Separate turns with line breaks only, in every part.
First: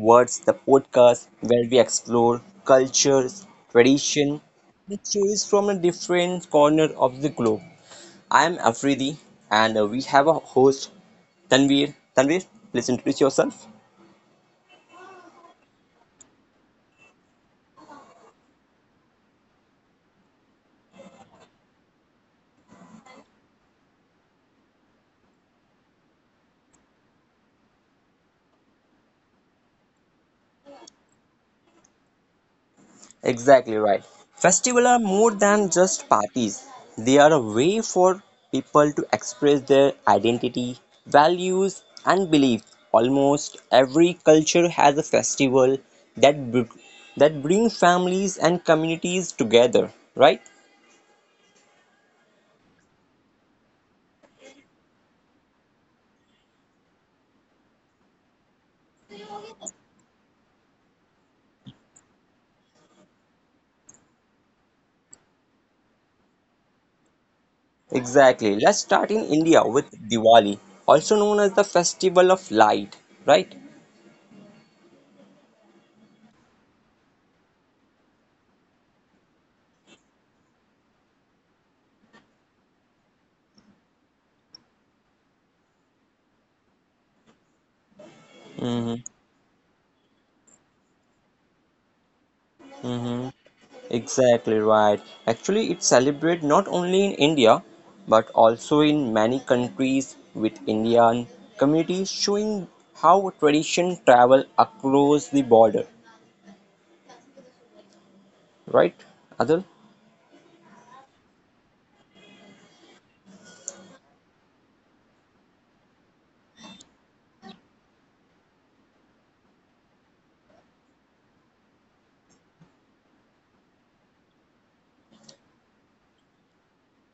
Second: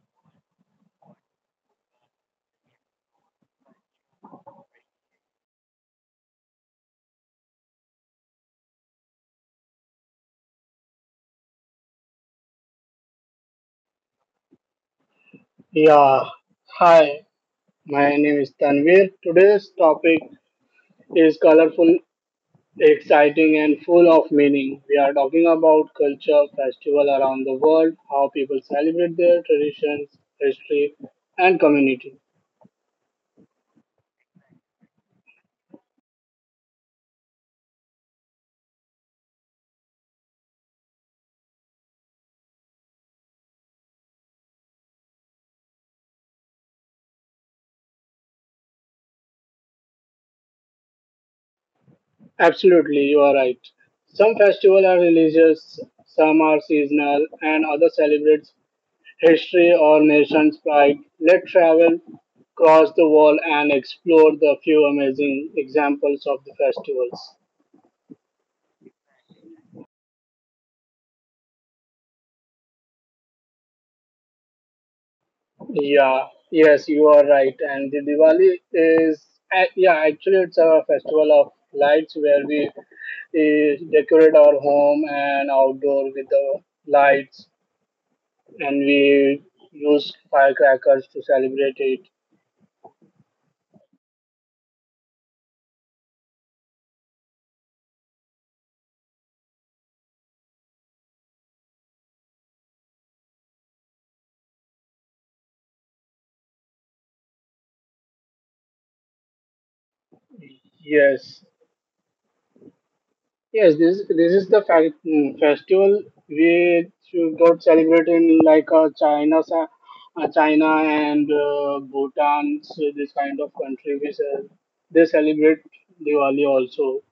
Words, the podcast where we explore cultures, tradition, and stories from a different corner of the globe. I am Afridi, and we have a host, Tanvir. Tanvir, please introduce yourself.
Yeah, hi, my name is Tanvir. Today's topic is colorful, exciting, and full of meaning. We are talking about culture, festival around the world, how people celebrate their traditions, history, and community.
Exactly right. Festivals are more than just parties. They are a way for people to express their identity, values, and beliefs. Almost every culture has a festival that br- that brings families and communities together, right?
Absolutely, you are right. Some festivals are religious, some are seasonal, and others celebrate history or nation's pride. Let's travel across the world and explore the few amazing examples of the festivals.
Exactly. Let's start in India with Diwali, also known as the Festival of Light, right?
Yeah, yes, you are right. And the Diwali is, it's a festival of lights where we decorate our home and outdoor with the lights, and
Mm-hmm.
we use firecrackers to celebrate it.
Exactly right. Actually, it's celebrated not only in India but also in many countries with Indian communities showing how tradition travel across the border. Right, Adil?
Yes, yes, this is the festival which got celebrated in like China and Bhutan, so this kind of country. They celebrate Diwali also,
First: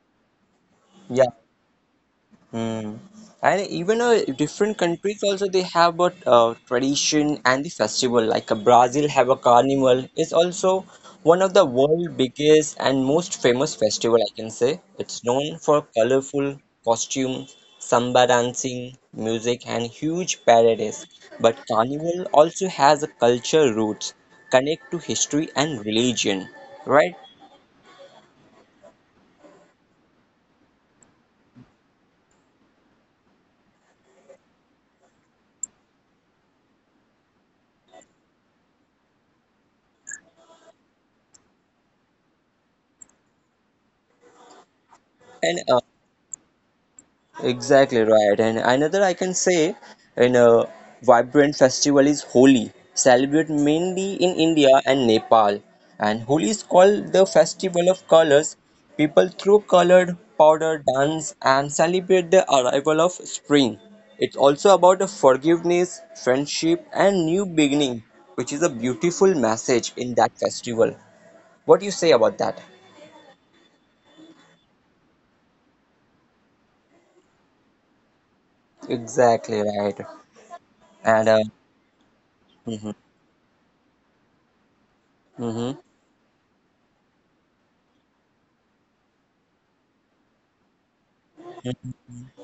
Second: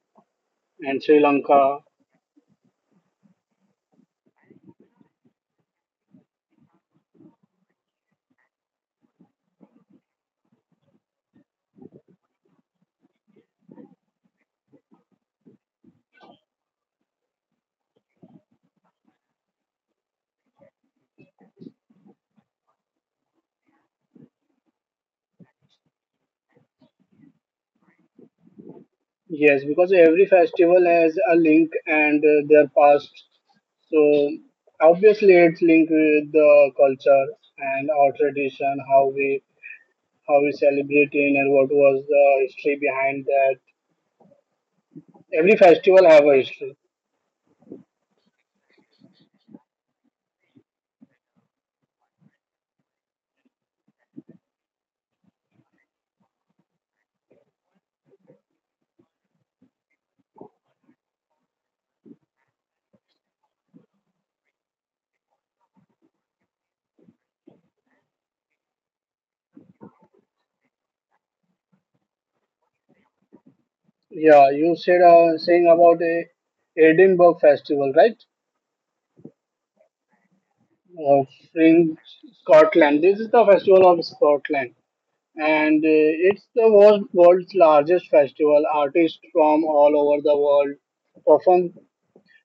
and Sri
Yeah.
Lanka.
Hmm. And even different countries also they have a tradition and the festival. Like Brazil have a carnival. It's also one of the world biggest and most famous festival I can say. It's known for colorful costumes, samba dancing, music, and huge parades. But carnival also has a culture roots connect to history and religion, right?
Yes, because every festival has a link and their past. So obviously, it's linked with the culture and our tradition, how we celebrate it, and what was the history behind that.
And
Every festival have a history.
Exactly right. And another I can say in a vibrant festival is Holi, celebrated mainly in India and Nepal. And Holi is called the festival of colors. People throw colored powder, dance, and celebrate the arrival of spring. It's also about the forgiveness, friendship, and new beginning, which is a beautiful message in that festival. What do you say about that?
Yeah, you said saying about a Edinburgh festival, right?
Exactly right.
Uh,
And
in
mhm,
Scotland. This is the festival of Scotland,
mhm.
and it's the world's largest festival. Artists from all over the world perform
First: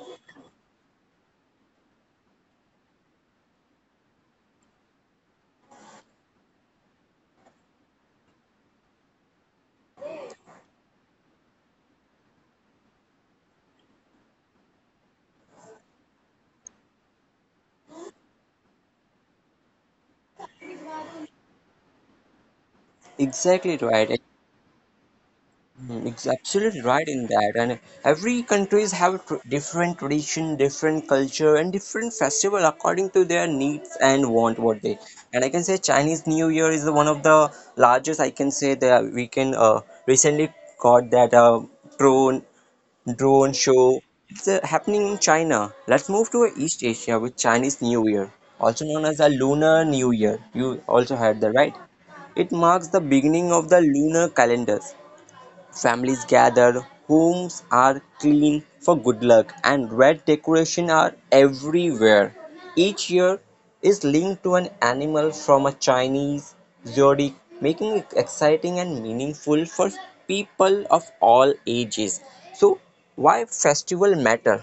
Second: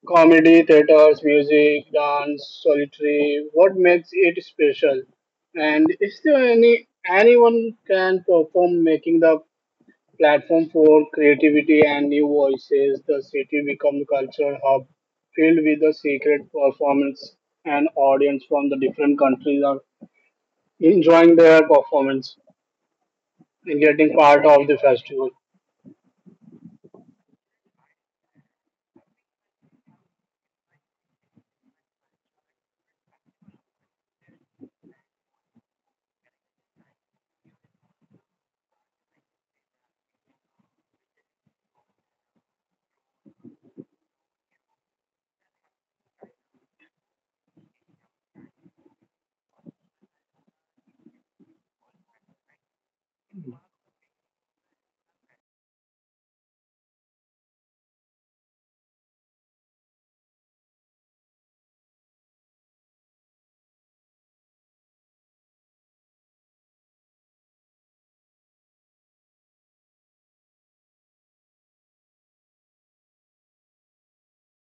comedy, theaters, music, dance, solitary. What makes it special? And is there anyone can perform, making the platform for creativity and new voices, the city becomes a cultural hub filled with the secret performance and audience from the different countries are enjoying their performance
Exactly
and getting
right.
part of the festival.
It's absolutely right in that, and every countries have different tradition, different culture, and different festival according to their needs and want what they. And I can say Chinese New Year is one of the largest. I can say that we can recently got that drone drone show. It's happening in China. Let's move to East Asia with Chinese New Year, also known as the Lunar New Year. You also heard that, right? It marks the beginning of the lunar calendars. Families gather, homes are clean for good luck, and red decorations are everywhere. Each year is linked to an animal from a Chinese zodiac, making it exciting and meaningful for people of all ages. So, why festival matter?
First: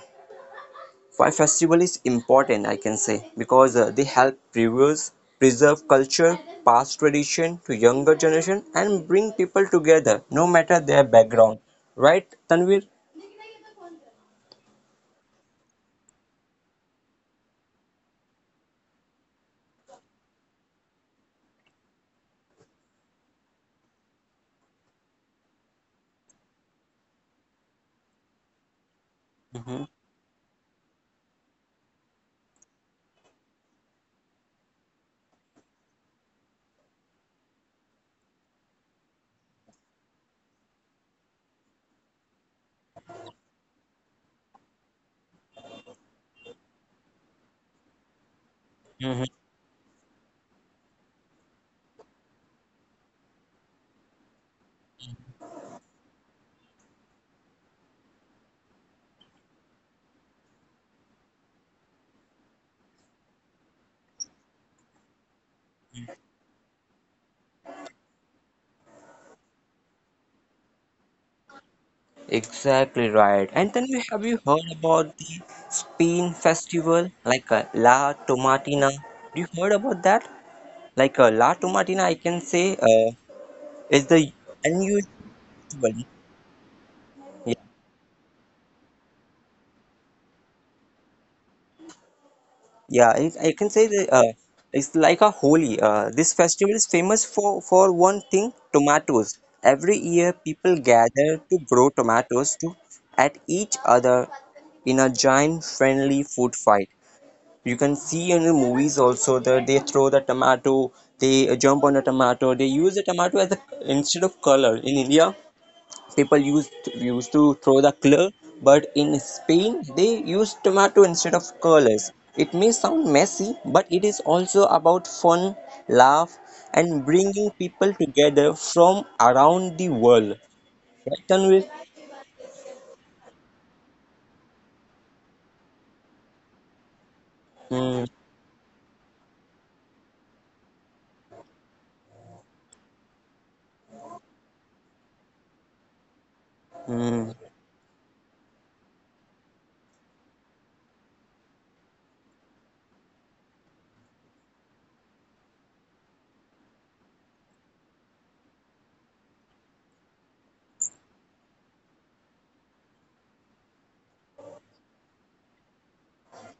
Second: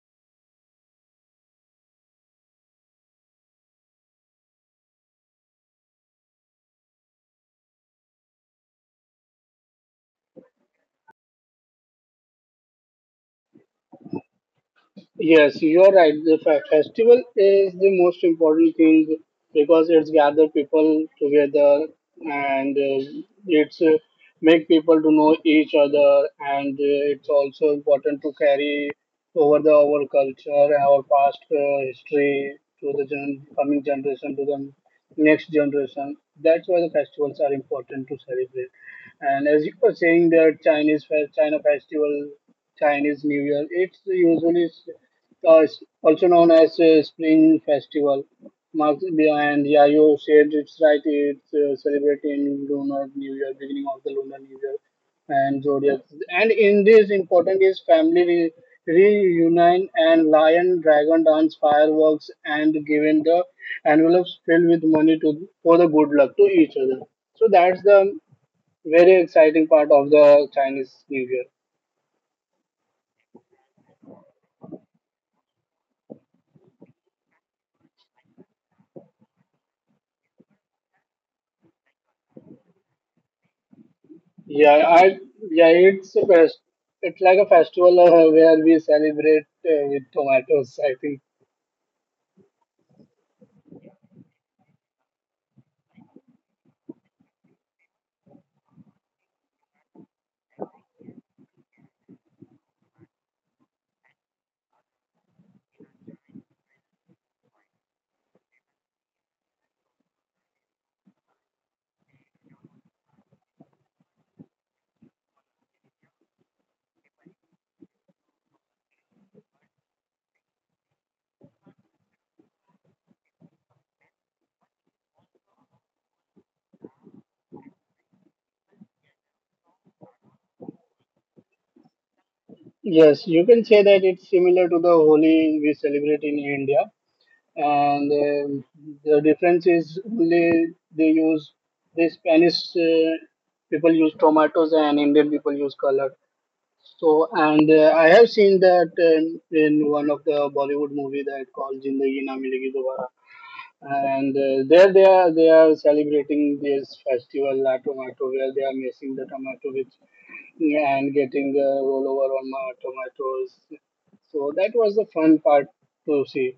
Why festival is important I can say because they help preserve culture, past tradition to younger generation and bring people together no matter their background. Right, Tanvir?
Yes, you are right. The festival is the most important thing because it's gather people together and it's make people to know each other and it's also important to carry over the
hmm
our culture, our past history to the coming generation to the next generation. That's why the festivals are important to celebrate. And as you were saying, the Chinese fe- China festival Chinese New Year. It's usually it's also known as Spring Festival. Marks
hmm
behind, yeah, you said it's right. It's celebrated in lunar new year, beginning of the lunar new year, and zodiac. And in this, important is family reunion and lion, dragon dance, fireworks, and giving the envelopes filled with money to for the good luck to each other. So that's the very exciting part of the Chinese New Year.
Exactly right. And then you have you heard about the Spain festival, like La Tomatina? You heard about that? Like La Tomatina, I can say, is the
Yeah,
unusual.
I yeah, it's a fest. It's like a festival where we celebrate with tomatoes, I think.
I can say that it's like a holy. This festival is famous for one thing, tomatoes. Every year, people gather to throw tomatoes to at each other in a giant friendly food fight. You can see in the movies also that they throw the tomato, they jump on the tomato, they use the tomato as a, instead of color. In India, people used to throw the clue, but in Spain they use tomato instead of colors. It may sound messy, but it is also about fun, laugh, and bringing people together from around the world. Right, Tanvir?
Yes, you can say that it's similar to the Holi we celebrate in India,
Hmm.
and the difference is only they use the Spanish people use tomatoes and Indian people use color. So,
Hmm.
and I have seen that in one of the Bollywood movie that called Zindagi Na Milegi Dobara, and there they are celebrating this festival La Tomato where they are mixing the tomato with and getting the rollover on my tomatoes. So that was the fun part to see.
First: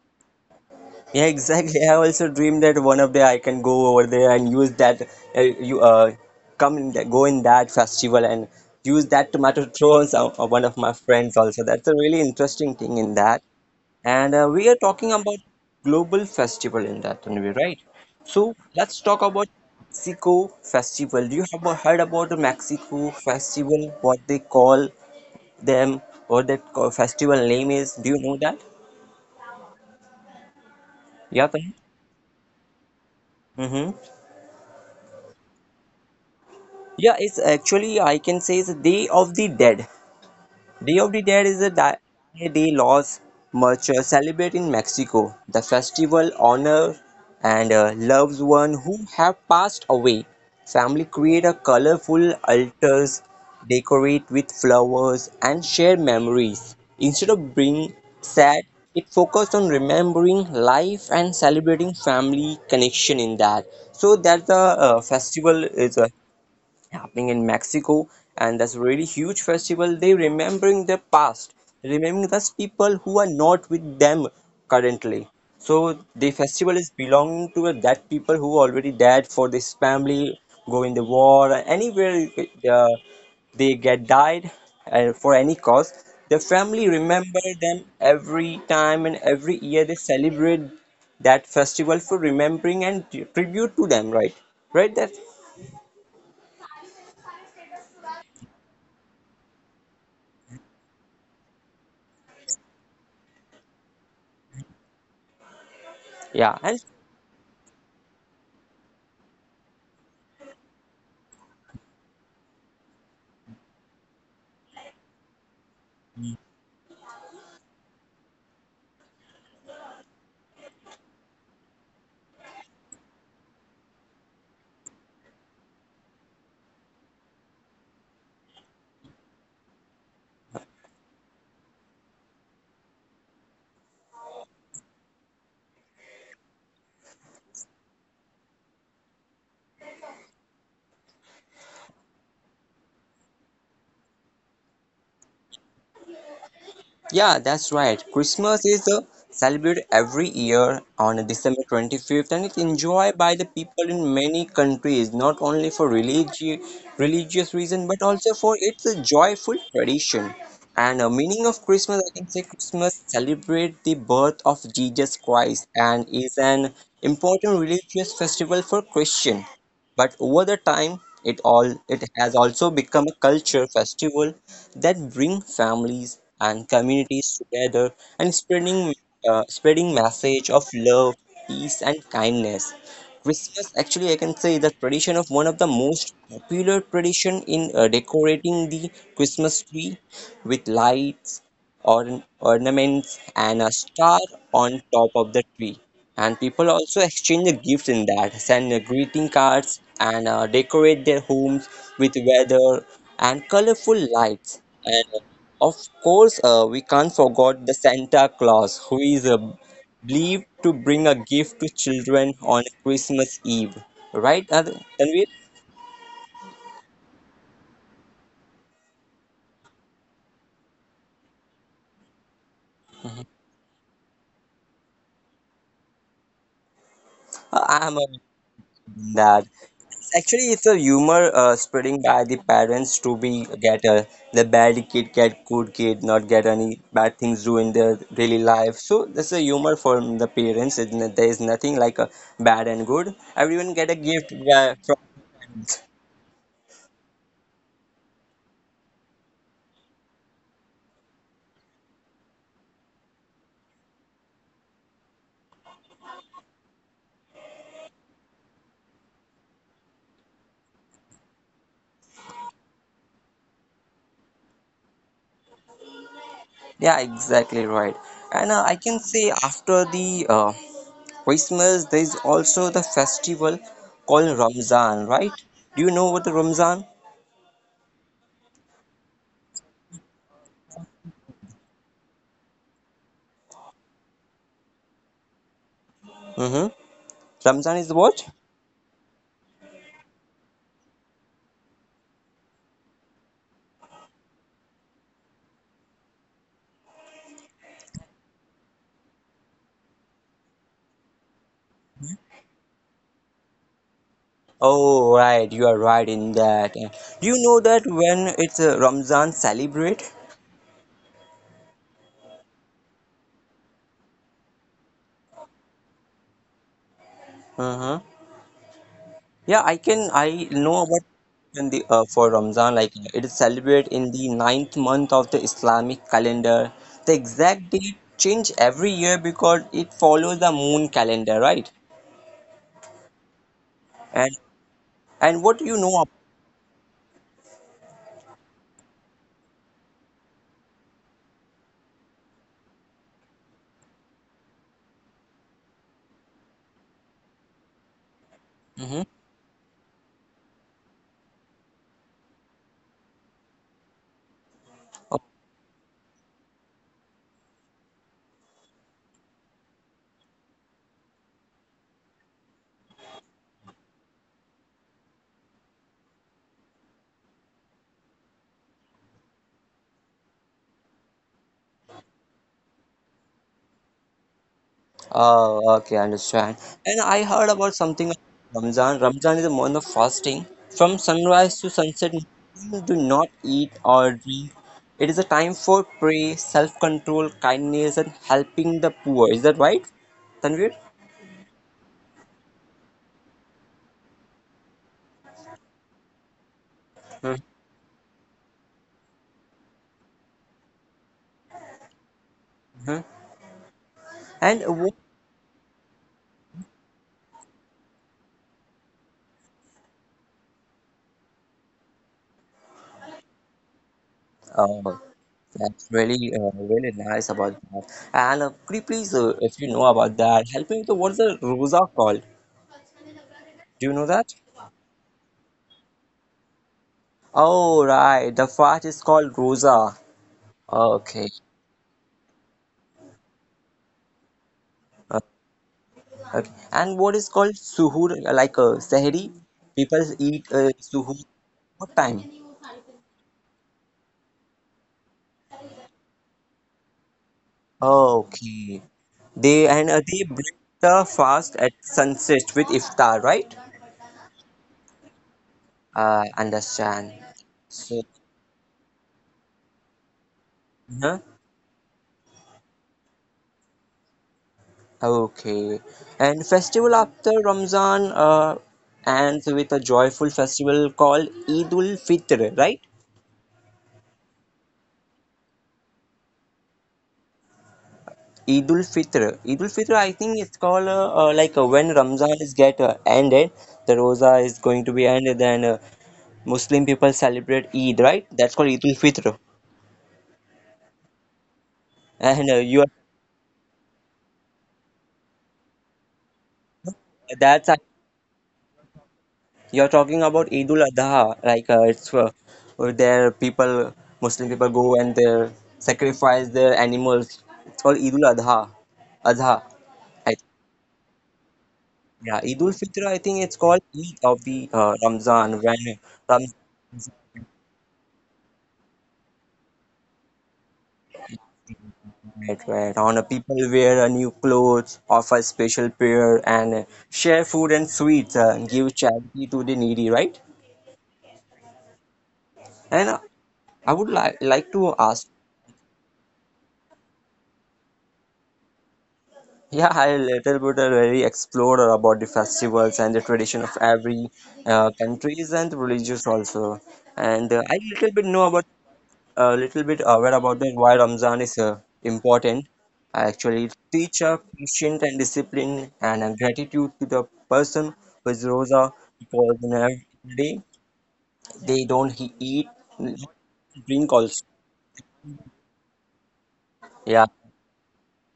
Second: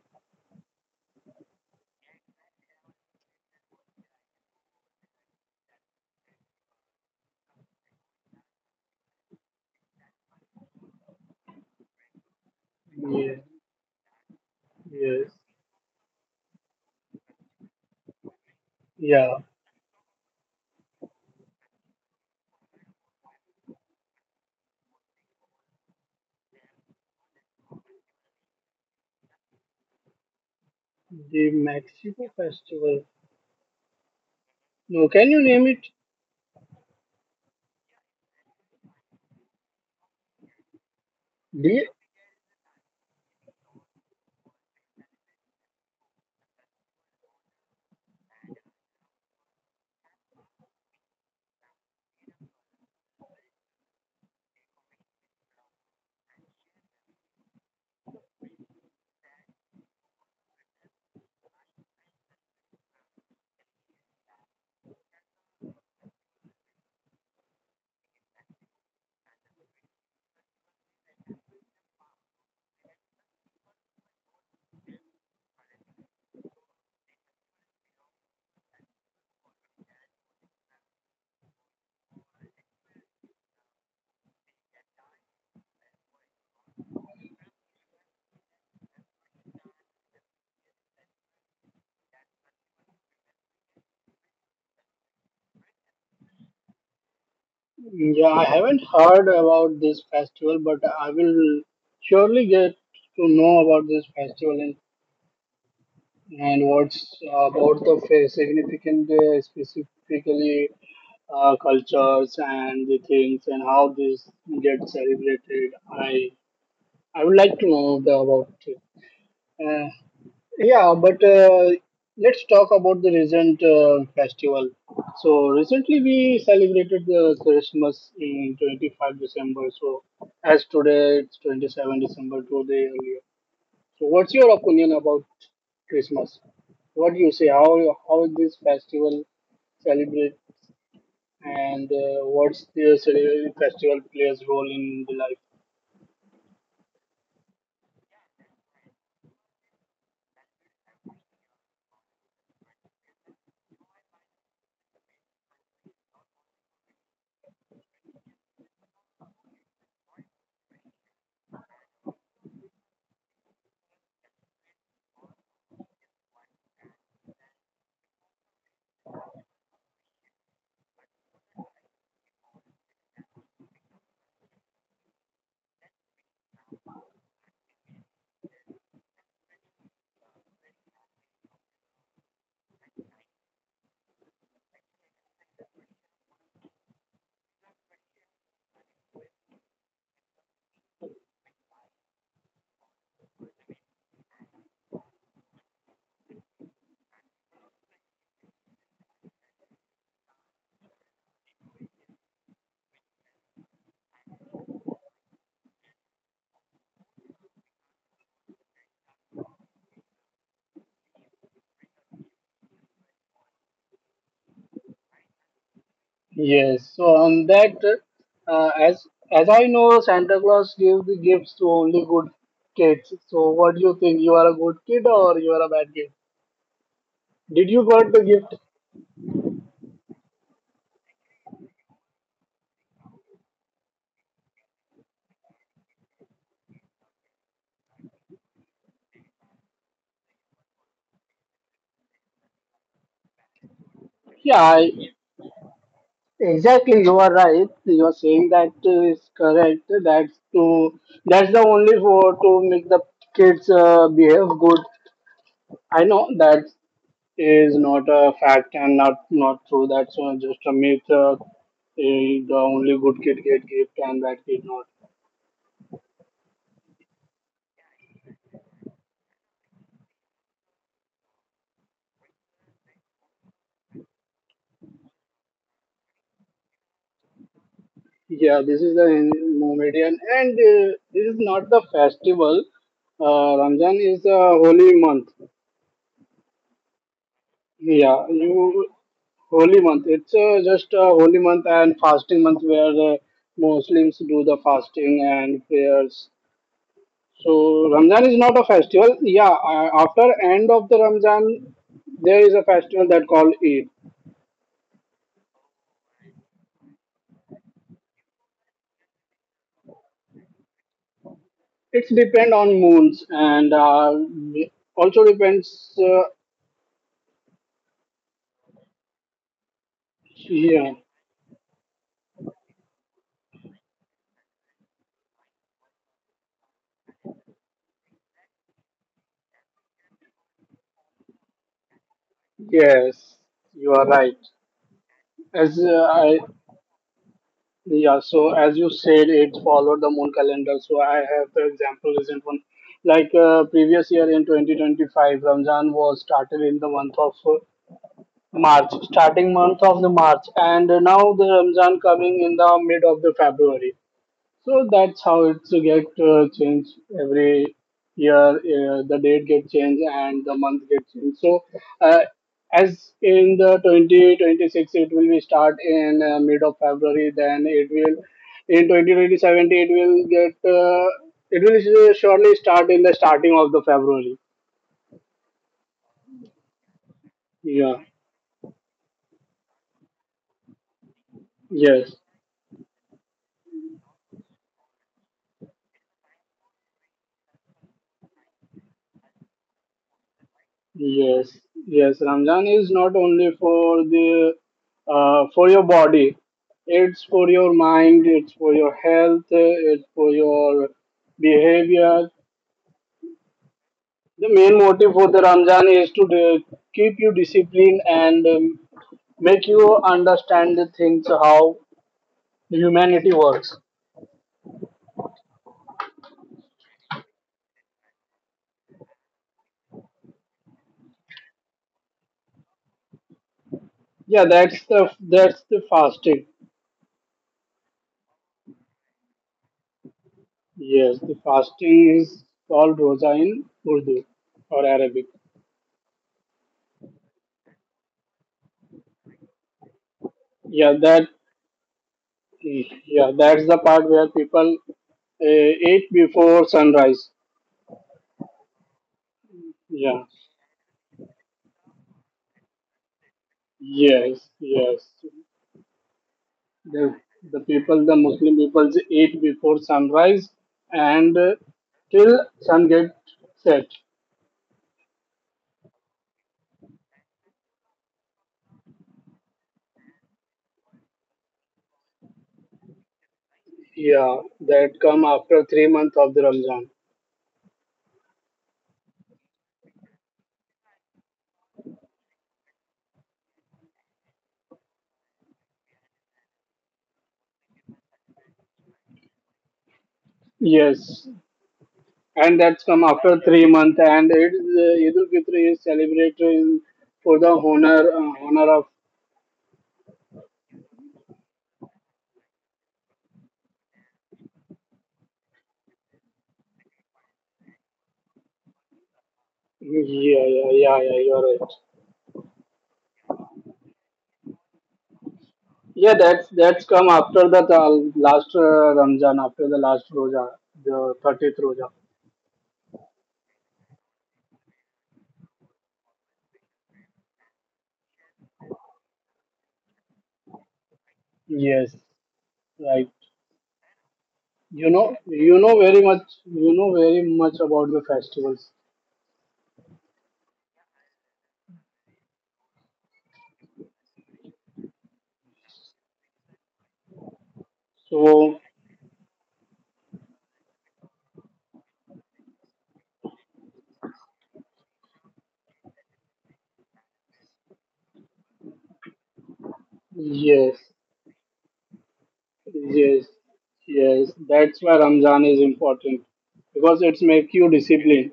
Yeah, exactly. I also dream that one of day I can go over there and use that. You come in that, go in that festival and use that tomato to throw on some, one of my friends also. That's a really interesting thing in
Yeah,
that. And we are talking
yes,
about global festival in that way, right? So let's talk
yeah.
about Mexico festival. Do you have heard about the Mexico festival? What they call them, or that festival name is? Do you know that? Yeah,
The
Karan?
Mexico festival.
Mm-hmm.
No, can you name it?
Yeah, it's actually I can say it's the Day of the Dead. Day of the Dead is a
The,
di- a day Los Muertos celebrate in Mexico. The festival honors and loves one who have passed away. Family create a colorful altars, decorate with flowers, and share memories. Instead of being sad, it focused on remembering life and celebrating family connection in that. So that the festival is happening in Mexico, and that's a really huge festival. They remembering their past, remembering those people who are not with them currently. So the festival is belonging to that people who already dead for this family, go in the war, or anywhere uh, they get died for any cause. The family remember them every time and every year they celebrate that festival for remembering and tribute to them, right? Right? That
yeah, I haven't heard about this festival, but I will surely get to know about this festival in.
yeah,
And
and
what's about the significant, specifically cultures and the things and how this gets celebrated? I would like to know the, about it. Uh, yeah, but let's talk about the recent festival. So recently we celebrated the Christmas in 25th December. So as today it's 27th December two-day earlier. So what's your opinion about Christmas? What do you say? How is this festival celebrate and what's the festival plays role in the life?
Yeah, that's right. Christmas is celebrated every year on December 25th and it's enjoyed by the people in many countries, not only for religious reason but also for its a joyful tradition. And meaning of Christmas, I can say Christmas celebrates the birth of Jesus Christ and is an important religious festival for Christian. But over the time, it all it has also become a culture festival that bring families and communities together and spreading message of love, peace, and kindness. Christmas actually I can say is the tradition of one of the most popular tradition in decorating the Christmas tree with lights, or ornaments, and a star on top of the tree. And people also exchange the gifts in that, send greeting cards, and decorate their homes with weather and colorful lights. And of course, we can't forget the Santa Claus, who is believed to bring a gift to children on Christmas Eve. Right, Tanvir?
Yes. So on that, uh, as as I know, Santa Claus gives the gifts to only good kids. So what do you think? You are a good kid or you are a bad kid? Did you
I'm a
got the gift?
that. Actually, it's a humor spreading by the parents to be get the bad kid get good kid, not get any bad things do in their daily life. So this is a humor from the parents. And that there is nothing like a bad and good. Everyone get a gift
Yeah, I,
from.
Exactly, you are right. You are saying that is correct. That's the only for to make the kids behave good. I know that is not a fact and not true. That's just a myth. The only good kid get gift and that kid not.
Yeah, exactly right. And I can say after the Christmas, there is also the festival called Ramzan, right? Do you know what the Ramzan?
Yeah, this is the Mohammedan and this is not the festival. Ramzan is a holy month.
Mm-hmm. Ramzan is what?
Yeah, you Holy month. It's just a holy month and fasting month where the Muslims do the fasting and prayers. So Ramzan is not a festival. Yeah, after end of the Ramzan, there is a festival that called Eid.
Oh, right, you are right in that. Do you know that when it's Ramzan celebrate?
It's depend on moons and also depends.
Uh-huh. Yeah, I can. I know
Yeah,
about in the for Ramzan. Like it is celebrated in the ninth month of the Islamic calendar. The exact date change every year because it follows the moon calendar, right?
yes, you are
And
right.
and what do you
As
know
I Yeah, so as you said, it followed the moon calendar. So I have the example recent one. Like previous year in 2025, Ramzan was started in the month of March, starting month of the March, and now the Ramzan coming in the mid of the February. So
about?
that's how it's get changed every year. The date get changed and the month get changed. So uh, as in the 2026, it will be start in mid of February. Then it will in 2027 it will surely start in the starting of the February.
Oh, okay, I understand. And I heard about
Yeah.
something of Ramzan. Ramzan is a month of fasting. From sunrise to sunset,
Yes.
Muslims do not eat or drink. It is a time for prayer, self-control, kindness, and helping the poor. Is that right, Tanvir?
Yes, yes. Ramzan is not only for the for your body. It's
Mm-hmm.
for your mind. It's for your health. It's for your behavior. The
And
main
what?
motive for the Ramzan is to keep you disciplined and make you understand the things how humanity works.
Oh, that's really, really nice about that. And could you please, if you know about that, help me with the, what's the rosa called? Do you know that?
That's the fasting.
Oh, right. The fast is called rosa.
Yes,
Okay.
the fasting is called roza in Urdu or
Uh,
Arabic.
okay. And what is called suhoor, like sahri? People eat
Yeah,
suhoor.
that
What time?
Yeah, that's the part where people eat before sunrise.
Okay. They and they
Yeah.
break the fast at sunset with iftar, right?
Yes. Yes.
I understand.
The, the
So,
people, the Muslim people eat before sunrise
huh?
and till sun get set.
Okay. And festival after Ramzan ends with a joyful festival called Eid ul Fitr, right?
Yeah, that come after 3 months of the Ramzan.
Eidul Fitr. Eidul Fitr, I think it's called like when Ramzan is get ended, the Rosa is going to be ended, then Muslim people celebrate Eid, right? That's called Eidul Fitr.
Yes,
And
and
you are
that's come after 3 months, and it Eid ul Fitr is celebrated in, for the
That's
honor honor of.
you're talking about Eidul Adha, like it's there people Muslim people go and they sacrifice their animals. It's called Eidul Adha. Adha. I,
Yeah, yeah, yeah, yeah. You're right.
yeah, Eidul Fitr. I think it's called Eid of the Ramzan when
Yeah,
Ramzan.
that's come after the last Ramzan, after the last Roja, the 30th Roja.
Right, right. On a people wear a new clothes, offer special prayer, and share food and sweets, give charity to the needy, right?
Yes,
And
right.
I would like
You
to
know,
ask,
you know very much, you know very much about the festivals.
yeah, I little bit very explored about the festivals and the tradition of every countries and religious also, and I little bit know about
So
a little bit aware about the why Ramzan is important. I actually teach a patient and discipline and a gratitude to the person who is Rosa because in every day
yes,
they don't eat,
yes,
drink
yes.
also.
That's why Ramzan is important because
Yeah.
it's make you disciplined,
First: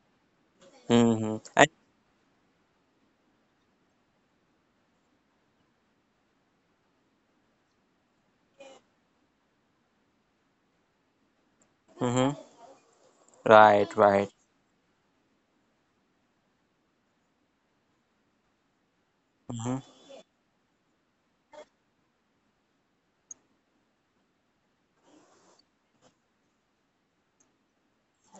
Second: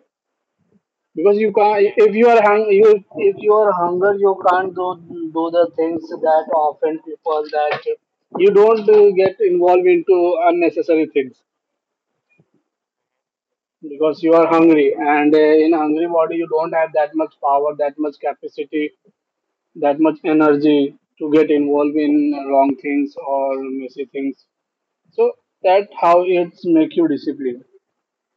because
Mm-hmm.
you
And,
can't if you are hung you if you are hunger, you can't do the things that often people that you don't get involved into unnecessary things,
mm-hmm. Right,
because
right.
you are hungry and in hungry body you don't have that much power, that much capacity,
Mm-hmm.
that much energy to get involved in wrong things or messy things, so that how it's make you disciplined.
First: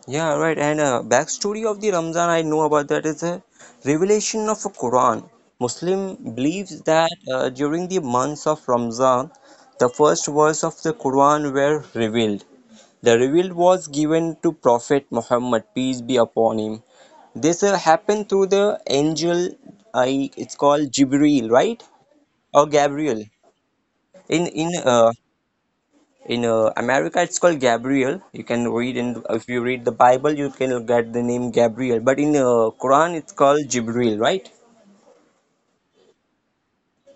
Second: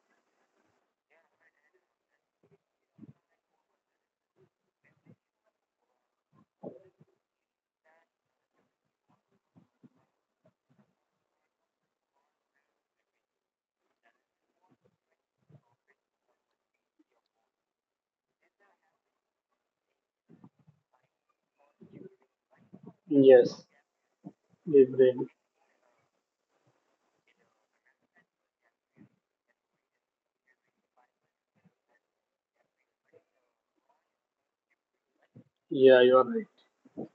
Yeah, right. And backstory of the Ramzan I know about that is a revelation of a Quran. Muslim believes that during the months of Ramzan, the first verse of the Quran were revealed. The revealed was given to Prophet Muhammad, peace be upon him. This happened through the angel, I it's called Jibril, right? Or Gabriel.
Yes,
In in
deep
uh,
brain.
in America it's called Gabriel. You can read in if you read the Bible you can get the name Gabriel, but in Quran it's called Jibril, right?
Yeah, you are right.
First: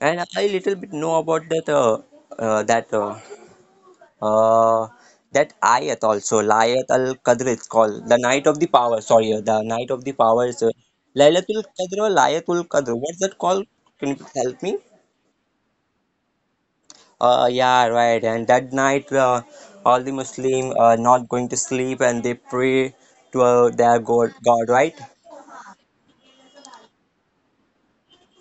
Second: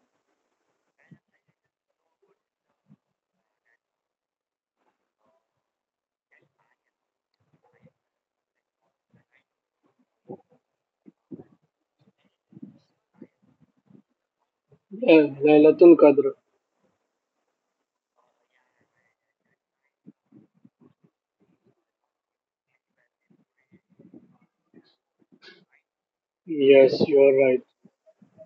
And I little bit know about that uh, that uh, uh, that ayat also layat al qadr, it's called the night of the power. Sorry, the night of the power is laylatul qadr or layatul qadr, what's that called? Can you help me?
Laylatul Qadr.
Yeah, right. And that night, all the Muslim are not going to sleep and they pray to their God, right?
Yes, you are right.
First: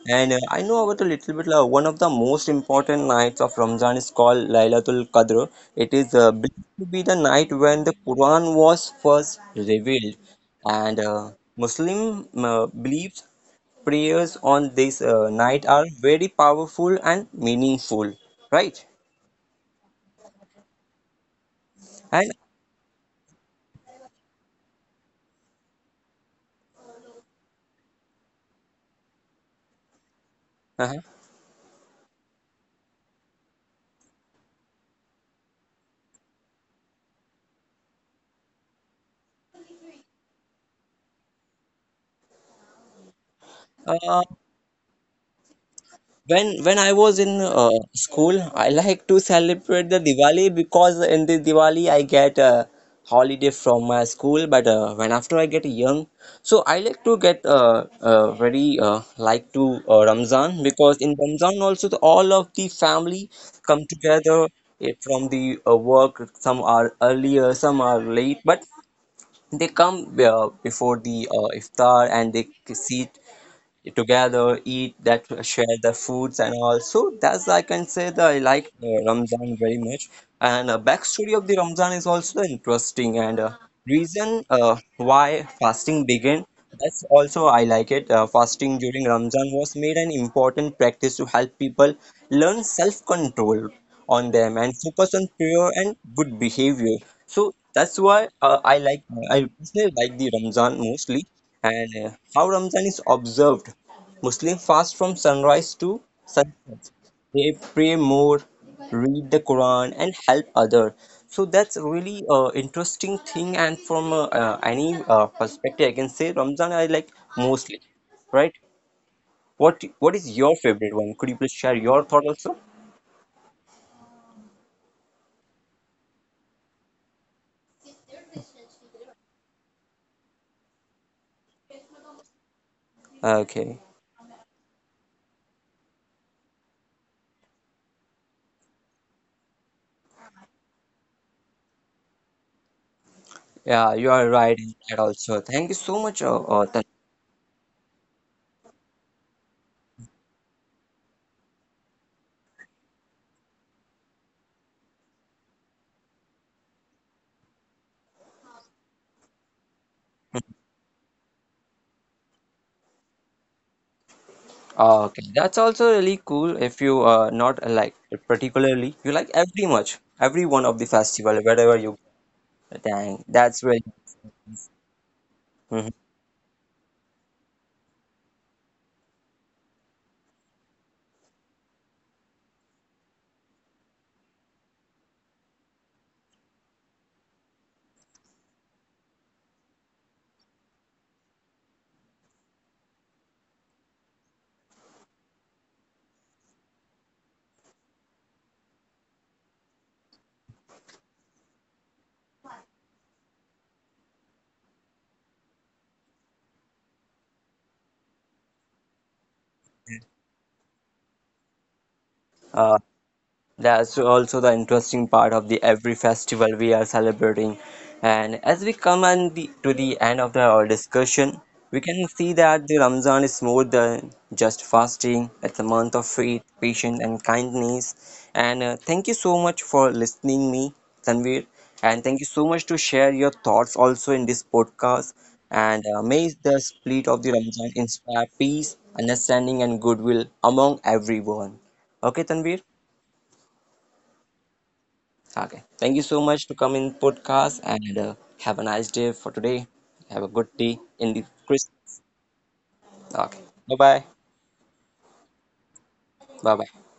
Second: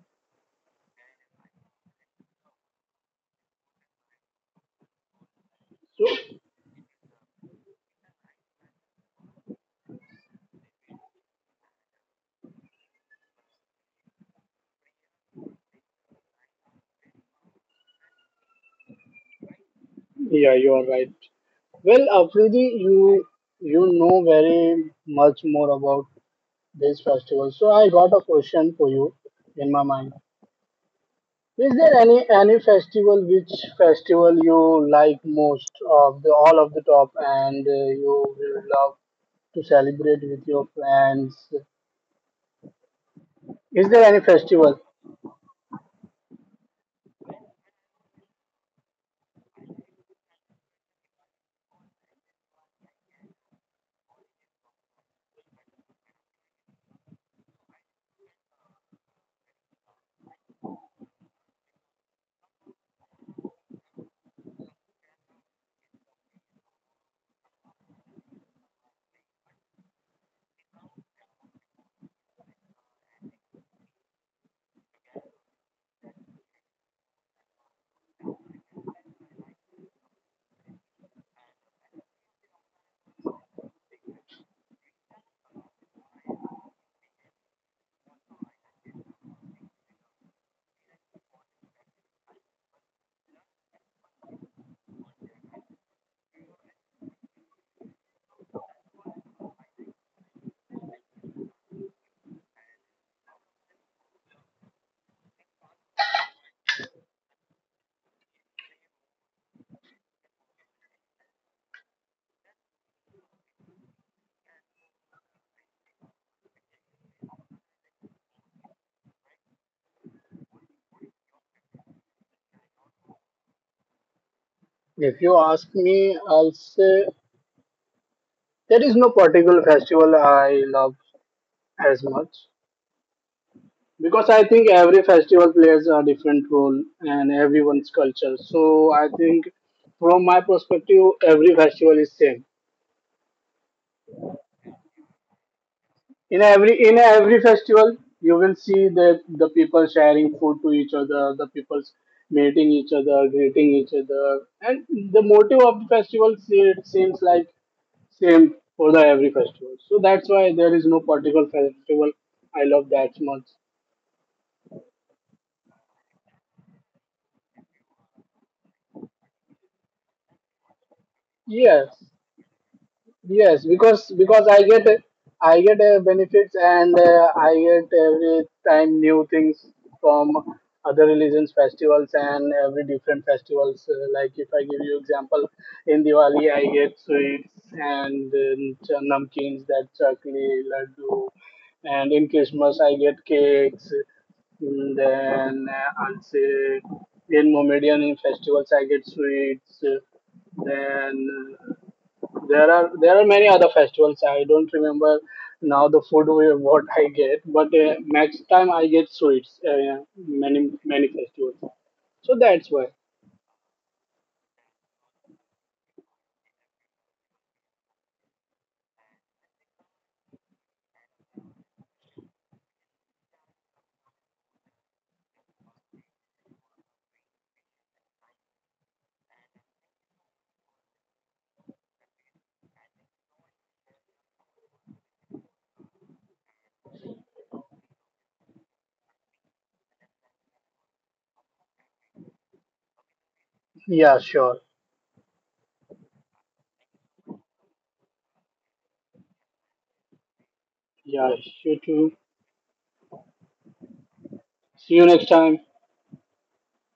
And I know about a little bit. One of the most important nights of Ramzan is called Laylatul Qadr. It
So,
is believed to be the night when the Quran was first revealed, and Muslim beliefs prayers on this night are very powerful and meaningful, right?
yeah, you are right. Well,
And
Afridi, you know very much more about this festival. So I got a question for you in my mind.
uh-huh.
Is there any festival which festival you like most of the all of the top and you will love to celebrate with your friends? Is there
Uh,
any festival?
when I was in school, I like to celebrate the Diwali because in the Diwali I get a holiday from my school. But when after I get young, so I like to get very like to Ramzan because in Ramzan also the, all of the family come together eh, from the work. Some are earlier, some are late, but they come before the iftar and they sit together, eat that, share the foods and all. So that's I can say that I like Ramzan very much. And backstory of the Ramzan is also interesting and reason why fasting began. That's also I like it. Fasting during Ramzan was made an important practice to help people learn self-control on them and focus on prayer and good behavior. So that's why I personally like the Ramzan mostly and how Ramzan is observed. Muslim fast from sunrise to sunset. They pray more, read the Quran, and help other. So that's really a interesting thing. And from any perspective, I can say Ramzan I like mostly, right? What is your favorite one? Could you please share your thought also?
If you ask me, I'll say there is no particular festival I love as much,
Okay.
because I think every festival plays a different role and everyone's culture. So I think from my perspective, every festival is same.
Yeah, you are right in that also. Thank you so much,
In
Tan-
every in every festival, you will see the people sharing food to each other, the people's meeting each other, greeting each other, and the motive of the it seems like same for the every festival. So that's why there is no particular festival I love that much.
okay, that's also really cool. If you not like it particularly, you like every much, every one of the festival, wherever you.
Yes.
Dang, that's
Yes,
really.
because I get
Mhm.
benefits and I get every time new things from other religions festivals and every different festivals. Like if I give you example, in Diwali I get sweets and namkeens, that chakli, laddu, and in Christmas I get cakes. And then I'll say in Mohammedan in festivals I get sweets. Then there are many other festivals. I don't remember now the food what I get, but next time I get sweets. Yeah, many festivals. So that's
Uh,
why.
that's also the interesting part of the every festival we are celebrating. And as we come and the, to the end of the, our discussion, we can see that the Ramzan is more than just fasting. It's a month of faith, patience, and kindness. And thank you so much for listening me, Tanvir. And thank you so much to share your thoughts also in this podcast. And may the spirit of the Ramzan inspire peace, understanding, and goodwill among everyone. Okay, Tanvir?
Yeah, sure.
Okay. Thank you so much to come in podcast and have a nice day for today. Have a good day in the
Yeah,
Chris.
you too.
Okay. Bye bye.
See you next time.
Bye bye.